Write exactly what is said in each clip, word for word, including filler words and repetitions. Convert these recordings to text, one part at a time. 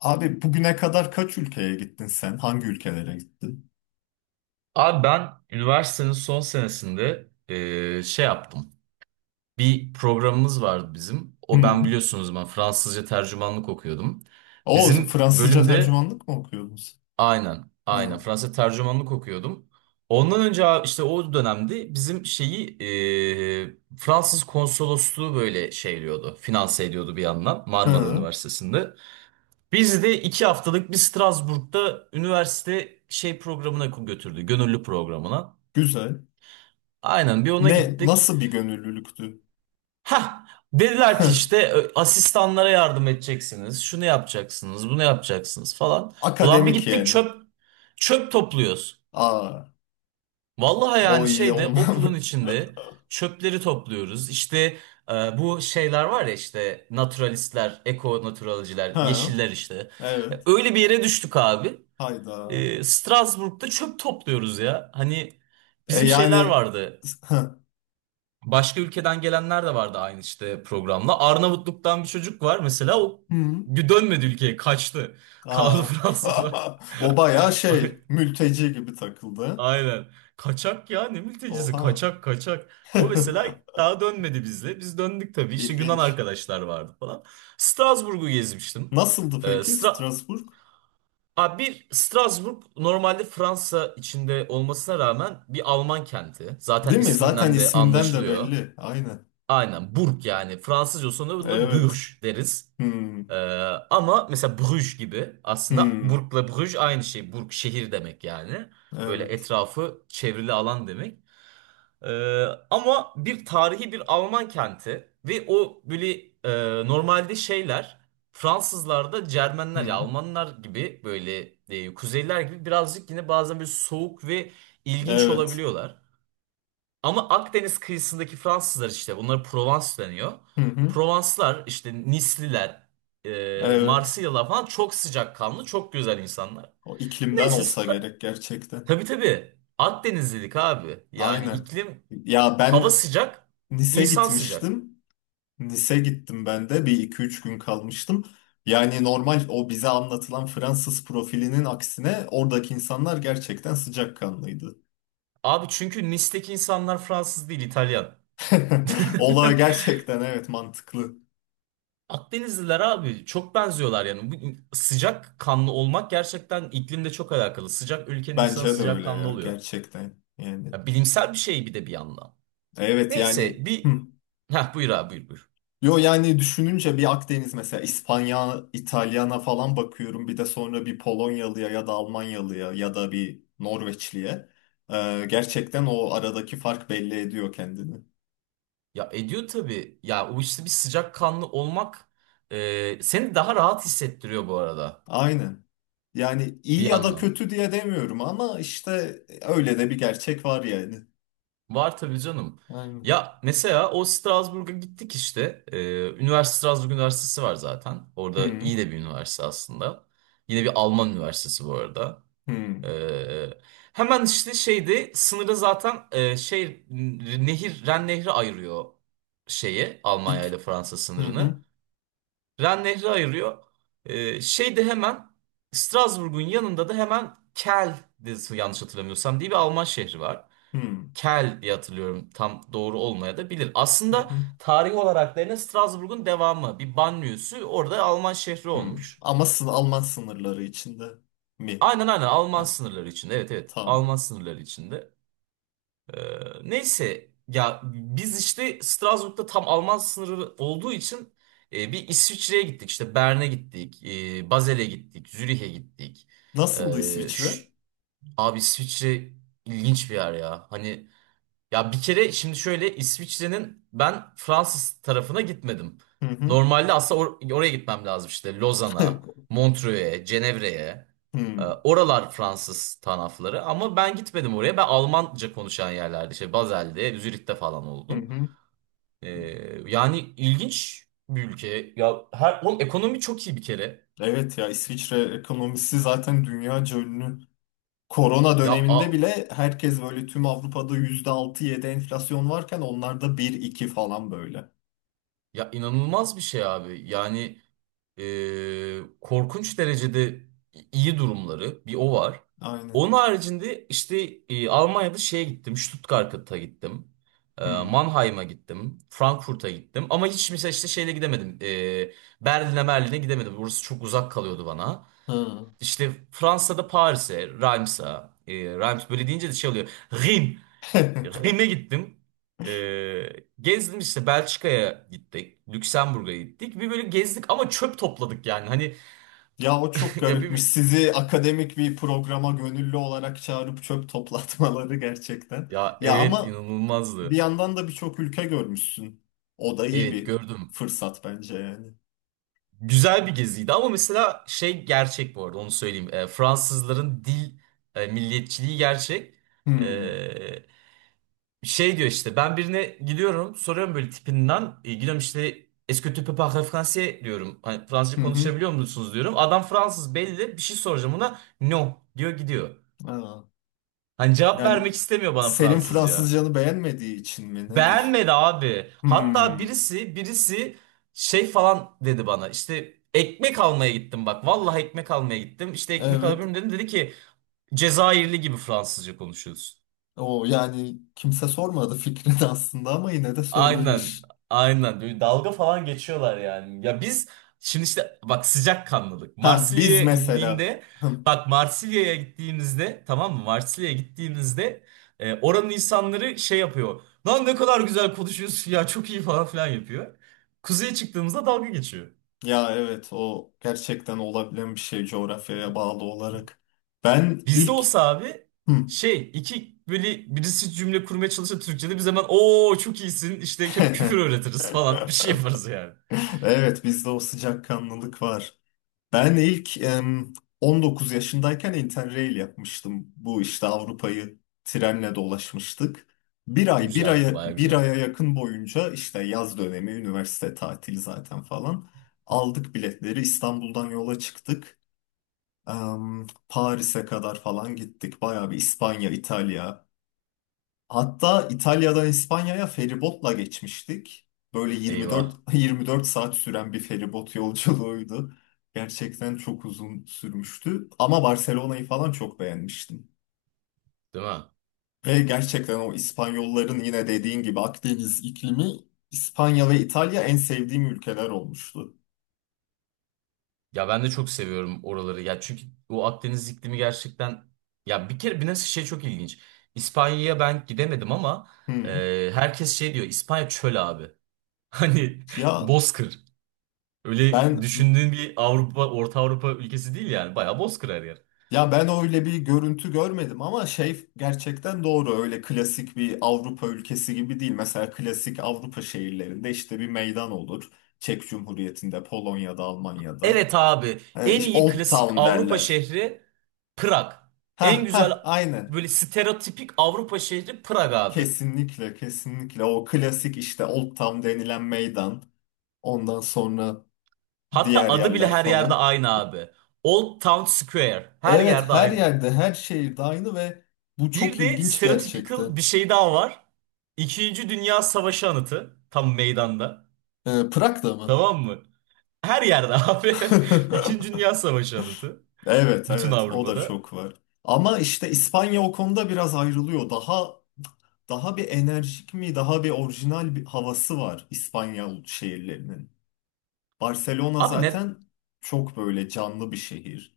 Abi bugüne kadar kaç ülkeye gittin sen? Hangi ülkelere gittin? Abi ben üniversitenin son senesinde eee, şey yaptım. Bir programımız vardı bizim. O Hı. ben biliyorsunuz ben Fransızca tercümanlık okuyordum. O Bizim Fransızca bölümde tercümanlık mı okuyordun sen? aynen aynen Hı. Fransızca tercümanlık okuyordum. Ondan önce abi işte o dönemde bizim şeyi eee, Fransız konsolosluğu böyle şeyliyordu. Finanse ediyordu bir yandan Marmara Hı. Üniversitesi'nde. Bizi de iki haftalık bir Strasbourg'da üniversite şey programına götürdü. Gönüllü programına. Güzel. Aynen bir ona Ne gittik. nasıl bir gönüllülüktü? Ha, dediler ki işte ö, asistanlara yardım edeceksiniz. Şunu yapacaksınız, bunu yapacaksınız falan. Ulan bir Akademik gittik yani. çöp çöp topluyoruz. Aa, Vallahi o yani iyi şeyde okulun olmam. içinde çöpleri topluyoruz. İşte e, bu şeyler var ya işte naturalistler, eko naturalciler, Ha, yeşiller işte. E, evet. Öyle bir yere düştük abi. Hayda. E, Strasbourg'da çöp topluyoruz ya. Hani E bizim şeyler yani vardı. hı. Başka ülkeden gelenler de vardı aynı işte programla. Arnavutluk'tan bir çocuk var mesela, o Hı. bir dönmedi, ülkeye kaçtı. Kaldı Aa. Fransa'da. O bayağı Ay- şey mülteci gibi takıldı. Aynen. Kaçak ya, ne mültecisi, Oha. kaçak kaçak. O mesela daha dönmedi bizle. Biz döndük tabii. İşte Yunan İlginç. arkadaşlar vardı falan. Strasbourg'u gezmiştim. Nasıldı Ee, peki Stra Strasbourg? Aa, bir Strasbourg normalde Fransa içinde olmasına rağmen bir Alman kenti. Zaten Değil mi? Zaten isminden de isminden de anlaşılıyor. belli. Aynen. Aynen burk yani. Fransızca sonunda buna Evet. bürj deriz. Hmm. Ee, ama mesela Bruges gibi, aslında Hmm. burkla Bruges aynı şey. Burk şehir demek yani. Böyle Evet. etrafı çevrili alan demek. Ee, ama bir tarihi bir Alman kenti ve o böyle e, normalde şeyler Fransızlarda Cermenler ya Hmm. Almanlar gibi böyle e, kuzeyler gibi birazcık yine bazen böyle soğuk ve ilginç Evet. olabiliyorlar. Ama Akdeniz kıyısındaki Fransızlar, işte bunlara Provence deniyor. Hı hı. Provanslar işte Nisliler, e, Evet. Marsilyalılar falan çok sıcakkanlı, çok güzel insanlar. O iklimden Neyse olsa sıra. gerek gerçekten. Tabii tabii, Akdenizlilik abi. Yani Aynen. iklim, Ya hava ben sıcak, Nice insan sıcak. gitmiştim. Nice gittim ben de. Bir iki üç gün kalmıştım. Yani normal o bize anlatılan Fransız profilinin aksine oradaki insanlar gerçekten sıcakkanlıydı. Abi çünkü Nis'teki insanlar Fransız değil, İtalyan. Olay gerçekten evet mantıklı. Akdenizliler abi çok benziyorlar yani. Bu in- sıcak kanlı olmak gerçekten iklimle çok alakalı. Sıcak ülkenin insanı Bence de sıcak öyle kanlı ya oluyor. gerçekten yani. Ya bilimsel bir şey bir de bir yandan. Evet yani Neyse hı. bir. Heh, buyur abi, buyur buyur. Yo yani düşününce bir Akdeniz mesela İspanya, İtalyana falan bakıyorum bir de sonra bir Polonyalıya ya da Almanyalıya ya da bir Norveçliye. Ee, gerçekten o aradaki fark belli ediyor kendini. Ya ediyor tabii. Ya o işte bir sıcakkanlı olmak e, seni daha rahat hissettiriyor bu arada. Aynen. Yani Bir iyi ya da yandan. kötü diye demiyorum ama işte öyle de bir gerçek var yani. Var tabii canım. Aynen. Ya mesela o Strasbourg'a gittik işte. E, Üniversite Strasbourg Üniversitesi var zaten. Orada Hı iyi de bir üniversite aslında. Yine bir Alman üniversitesi bu arada. hı. Ee, hemen işte şeyde sınırı zaten e, şey nehir Ren Nehri ayırıyor, şeyi Almanya ile İk- Fransa hı hı sınırını. Ren Nehri ayırıyor. Ee, şeyde hemen Strasbourg'un yanında da hemen Kel de, yanlış hatırlamıyorsam, diye bir Alman şehri var. hı Kel diye hatırlıyorum, tam doğru olmaya da bilir. hı Aslında hı. tarih olarak da yine Strasbourg'un devamı bir banliyösü, orada Alman şehri Hı. olmuş. Ama sın- Alman sınırları içinde mi? Aynen aynen Alman Ha, sınırları içinde, evet evet, tamam. Alman sınırları içinde. Ee, neyse ya biz işte Strasbourg'da tam Alman sınırı olduğu için e, bir İsviçre'ye gittik. İşte Bern'e gittik, e, Basel'e gittik, Zürih'e gittik. Nasıldı Ee, İsviçre? şş, abi İsviçre ilginç bir yer ya. Hani, ya bir kere şimdi şöyle, İsviçre'nin ben Fransız tarafına gitmedim. Hı hı. Normalde aslında or- oraya gitmem lazım, işte Lozan'a, Montreux'e, Cenevre'ye. Ee, Hı oralar Fransız tarafları ama ben gitmedim oraya. Ben Almanca konuşan yerlerde, işte Basel'de, Zürih'te falan hı. oldum. Hı. Ee, yani ilginç bir ülke. Ya her, oğlum ekonomi çok iyi bir kere. Evet ya İsviçre ekonomisi zaten dünyaca ünlü. Korona Ya döneminde a- bile herkes böyle tüm Avrupa'da yüzde altı yedi enflasyon varken onlarda bir iki falan böyle. ya inanılmaz bir şey abi. Yani e, korkunç derecede iyi durumları, bir o var. Aynen. Onun haricinde işte e, Almanya'da şeye gittim, Stuttgart'a gittim. e, Hı. Mannheim'a gittim, Frankfurt'a gittim ama hiç mesela işte şeyle gidemedim. E, Berlin'e Merlin'e gidemedim. Burası çok uzak kalıyordu bana. Hı. İşte Fransa'da Paris'e, Reims'a, e, Reims böyle deyince de şey oluyor. Rhin, Rhin'e gittim. E, gezdim işte Belçika'ya gittik, Lüksemburg'a gittik. Bir böyle gezdik ama çöp topladık yani. Hani. Ya o çok Ya garipmiş. bir Sizi akademik bir programa gönüllü olarak çağırıp çöp toplatmaları gerçekten. ya Ya evet, ama bir inanılmazdı. yandan da birçok ülke görmüşsün. O da iyi Evet, bir gördüm. fırsat bence yani. Güzel bir geziydi ama mesela şey gerçek bu arada, onu söyleyeyim. E, Fransızların dil e, milliyetçiliği gerçek. Hı E, şey diyor, işte ben birine gidiyorum soruyorum böyle tipinden. E, gidiyorum işte, Est-ce que tu peux parler français diyorum. Hani Fransızca hı. Hı. konuşabiliyor musunuz diyorum. Adam Fransız belli, bir şey soracağım ona. No diyor, gidiyor. Aa. Hani cevap Yani vermek istemiyor bana senin Fransızca. Fransızcanı beğenmediği için mi nedir? Beğenmedi abi. Hatta Hmm, birisi birisi şey falan dedi bana. İşte ekmek almaya gittim bak. Vallahi ekmek almaya gittim. İşte ekmek alabilir evet. miyim dedim. Dedi ki, Cezayirli gibi Fransızca konuşuyorsun. O yani kimse sormadı fikrini aslında ama yine de Aynen. söylemiş. Aynen. Böyle dalga falan geçiyorlar yani. Ya biz, şimdi işte bak, sıcakkanlılık. Ha biz Marsilya'ya mesela. indiğimde, Hım, bak Marsilya'ya gittiğimizde, tamam mı? Marsilya'ya gittiğimizde e, oranın insanları şey yapıyor. Lan ne kadar güzel konuşuyorsun ya, çok iyi falan filan yapıyor. Kuzeye çıktığımızda dalga geçiyor. ya evet o gerçekten olabilen bir şey coğrafyaya bağlı olarak. Ben Bizde ilk... olsa abi, Hım. şey iki böyle birisi cümle kurmaya çalışsa Türkçe'de, biz hemen ooo çok iyisin işte, hep küfür öğretiriz falan bir şey yaparız yani. Evet bizde o sıcakkanlılık var. Ben ilk em, on dokuz yaşındayken Interrail yapmıştım. Bu işte Avrupa'yı trenle dolaşmıştık. Bir ay, bir Güzel, aya, baya bir güzel. aya yakın boyunca işte yaz dönemi, üniversite tatili zaten falan. Aldık biletleri, İstanbul'dan yola çıktık. Em, Paris'e kadar falan gittik. Bayağı bir İspanya, İtalya, hatta İtalya'dan İspanya'ya feribotla geçmiştik. Böyle 24 Eyvah. 24 saat süren bir feribot yolculuğuydu. Gerçekten çok uzun sürmüştü ama Barcelona'yı falan çok beğenmiştim. Değil mi? Ve gerçekten o İspanyolların yine dediğin gibi Akdeniz iklimi İspanya ve İtalya en sevdiğim ülkeler olmuştu. Ya ben de çok seviyorum oraları. Ya çünkü o Akdeniz iklimi gerçekten, ya bir kere bir nasıl şey, çok ilginç. İspanya'ya ben gidemedim ama Hı. e, herkes şey diyor, İspanya çöl abi. Hani Ya bozkır. Öyle ben düşündüğün bir Avrupa, Orta Avrupa ülkesi değil yani. Bayağı bozkır her yer. Ya ben öyle bir görüntü görmedim ama şey gerçekten doğru öyle klasik bir Avrupa ülkesi gibi değil. Mesela klasik Avrupa şehirlerinde işte bir meydan olur. Çek Cumhuriyeti'nde, Polonya'da, Almanya'da. Evet abi. E, En işte iyi Old klasik Town Avrupa derler. şehri Prag. Ha En güzel ha aynen. böyle stereotipik Avrupa şehri Prag abi. Kesinlikle kesinlikle o klasik işte Old Town denilen meydan. Ondan sonra Hatta diğer adı bile yerler her yerde falan. aynı abi. Old Town Square. Her Evet yerde her aynı. yerde her şehirde aynı ve bu Bir çok de ilginç stereotypical gerçekten. bir şey daha var. İkinci Dünya Savaşı anıtı. Tam meydanda. E, Prag'da mı? Tamam mı? Her yerde abi. İkinci Dünya Savaşı anıtı. Evet Bütün evet o da Avrupa'da. çok var. Ama işte İspanya o konuda biraz ayrılıyor. Daha daha bir enerjik mi, daha bir orijinal bir havası var İspanya şehirlerinin. Barcelona Abi ne, zaten çok böyle canlı bir şehir.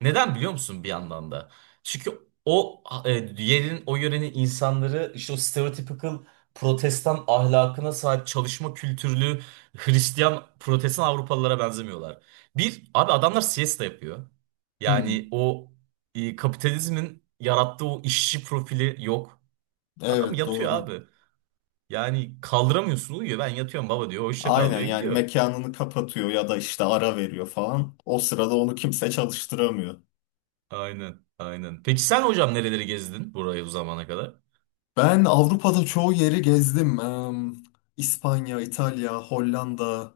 Neden biliyor musun bir yandan da? Çünkü o e, yerin, o yörenin insanları işte o stereotypical protestan ahlakına sahip, çalışma kültürlü Hristiyan protestan Avrupalılara benzemiyorlar. Bir, abi adamlar siesta yapıyor. Hmm, Yani o e, kapitalizmin yarattığı o işçi profili yok. Adam evet yatıyor doğru. abi. Yani kaldıramıyorsun, uyuyor. Ben yatıyorum baba diyor. Hoşça kal Aynen diyor, yani gidiyor. mekanını kapatıyor ya da işte ara veriyor falan. O sırada onu kimse çalıştıramıyor. Aynen aynen. Peki sen hocam nereleri gezdin, burayı bu zamana kadar? Ben Avrupa'da çoğu yeri gezdim. Em, İspanya, İtalya, Hollanda,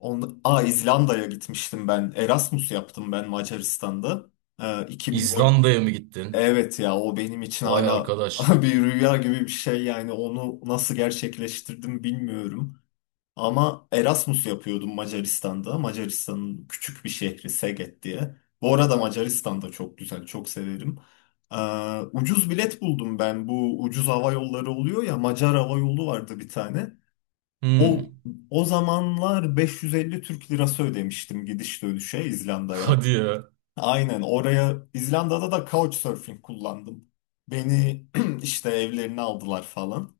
On, Aa, İzlanda'ya gitmiştim ben. Erasmus yaptım ben Macaristan'da. Ee, iki bin on. İzlanda'ya mı gittin? Evet ya o benim için Vay hala arkadaş. bir rüya gibi bir şey yani onu nasıl gerçekleştirdim bilmiyorum. Ama Erasmus yapıyordum Macaristan'da. Macaristan'ın küçük bir şehri Szeged diye. Bu arada Macaristan da çok güzel, çok severim. Ee, ucuz bilet buldum ben. Bu ucuz hava yolları oluyor ya Macar hava yolu vardı bir tane. Hmm. O o zamanlar beş yüz elli Türk lirası ödemiştim gidiş dönüşe İzlanda'ya. Hadi ya. Aynen oraya İzlanda'da da couchsurfing kullandım. Beni işte evlerine aldılar falan.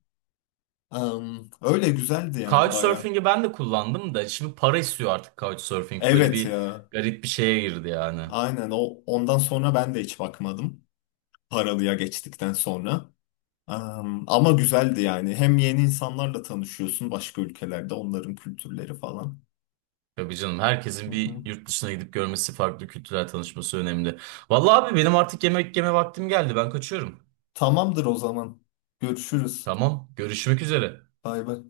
Am, öyle güzeldi yani baya. Couchsurfing'i ben de kullandım da şimdi para istiyor artık Couchsurfing. Böyle Evet bir ya. garip bir şeye girdi yani. Aynen o ondan sonra ben de hiç bakmadım. Paralıya geçtikten sonra. Am, ama güzeldi yani. Hem yeni insanlarla tanışıyorsun başka ülkelerde onların kültürleri falan. Tabii canım, Hı herkesin hı. bir yurt dışına gidip görmesi, farklı kültürel tanışması önemli. Vallahi abi benim artık yemek yeme vaktim geldi. Ben kaçıyorum. Tamamdır o zaman. Görüşürüz. Tamam, görüşmek üzere. Bay bay.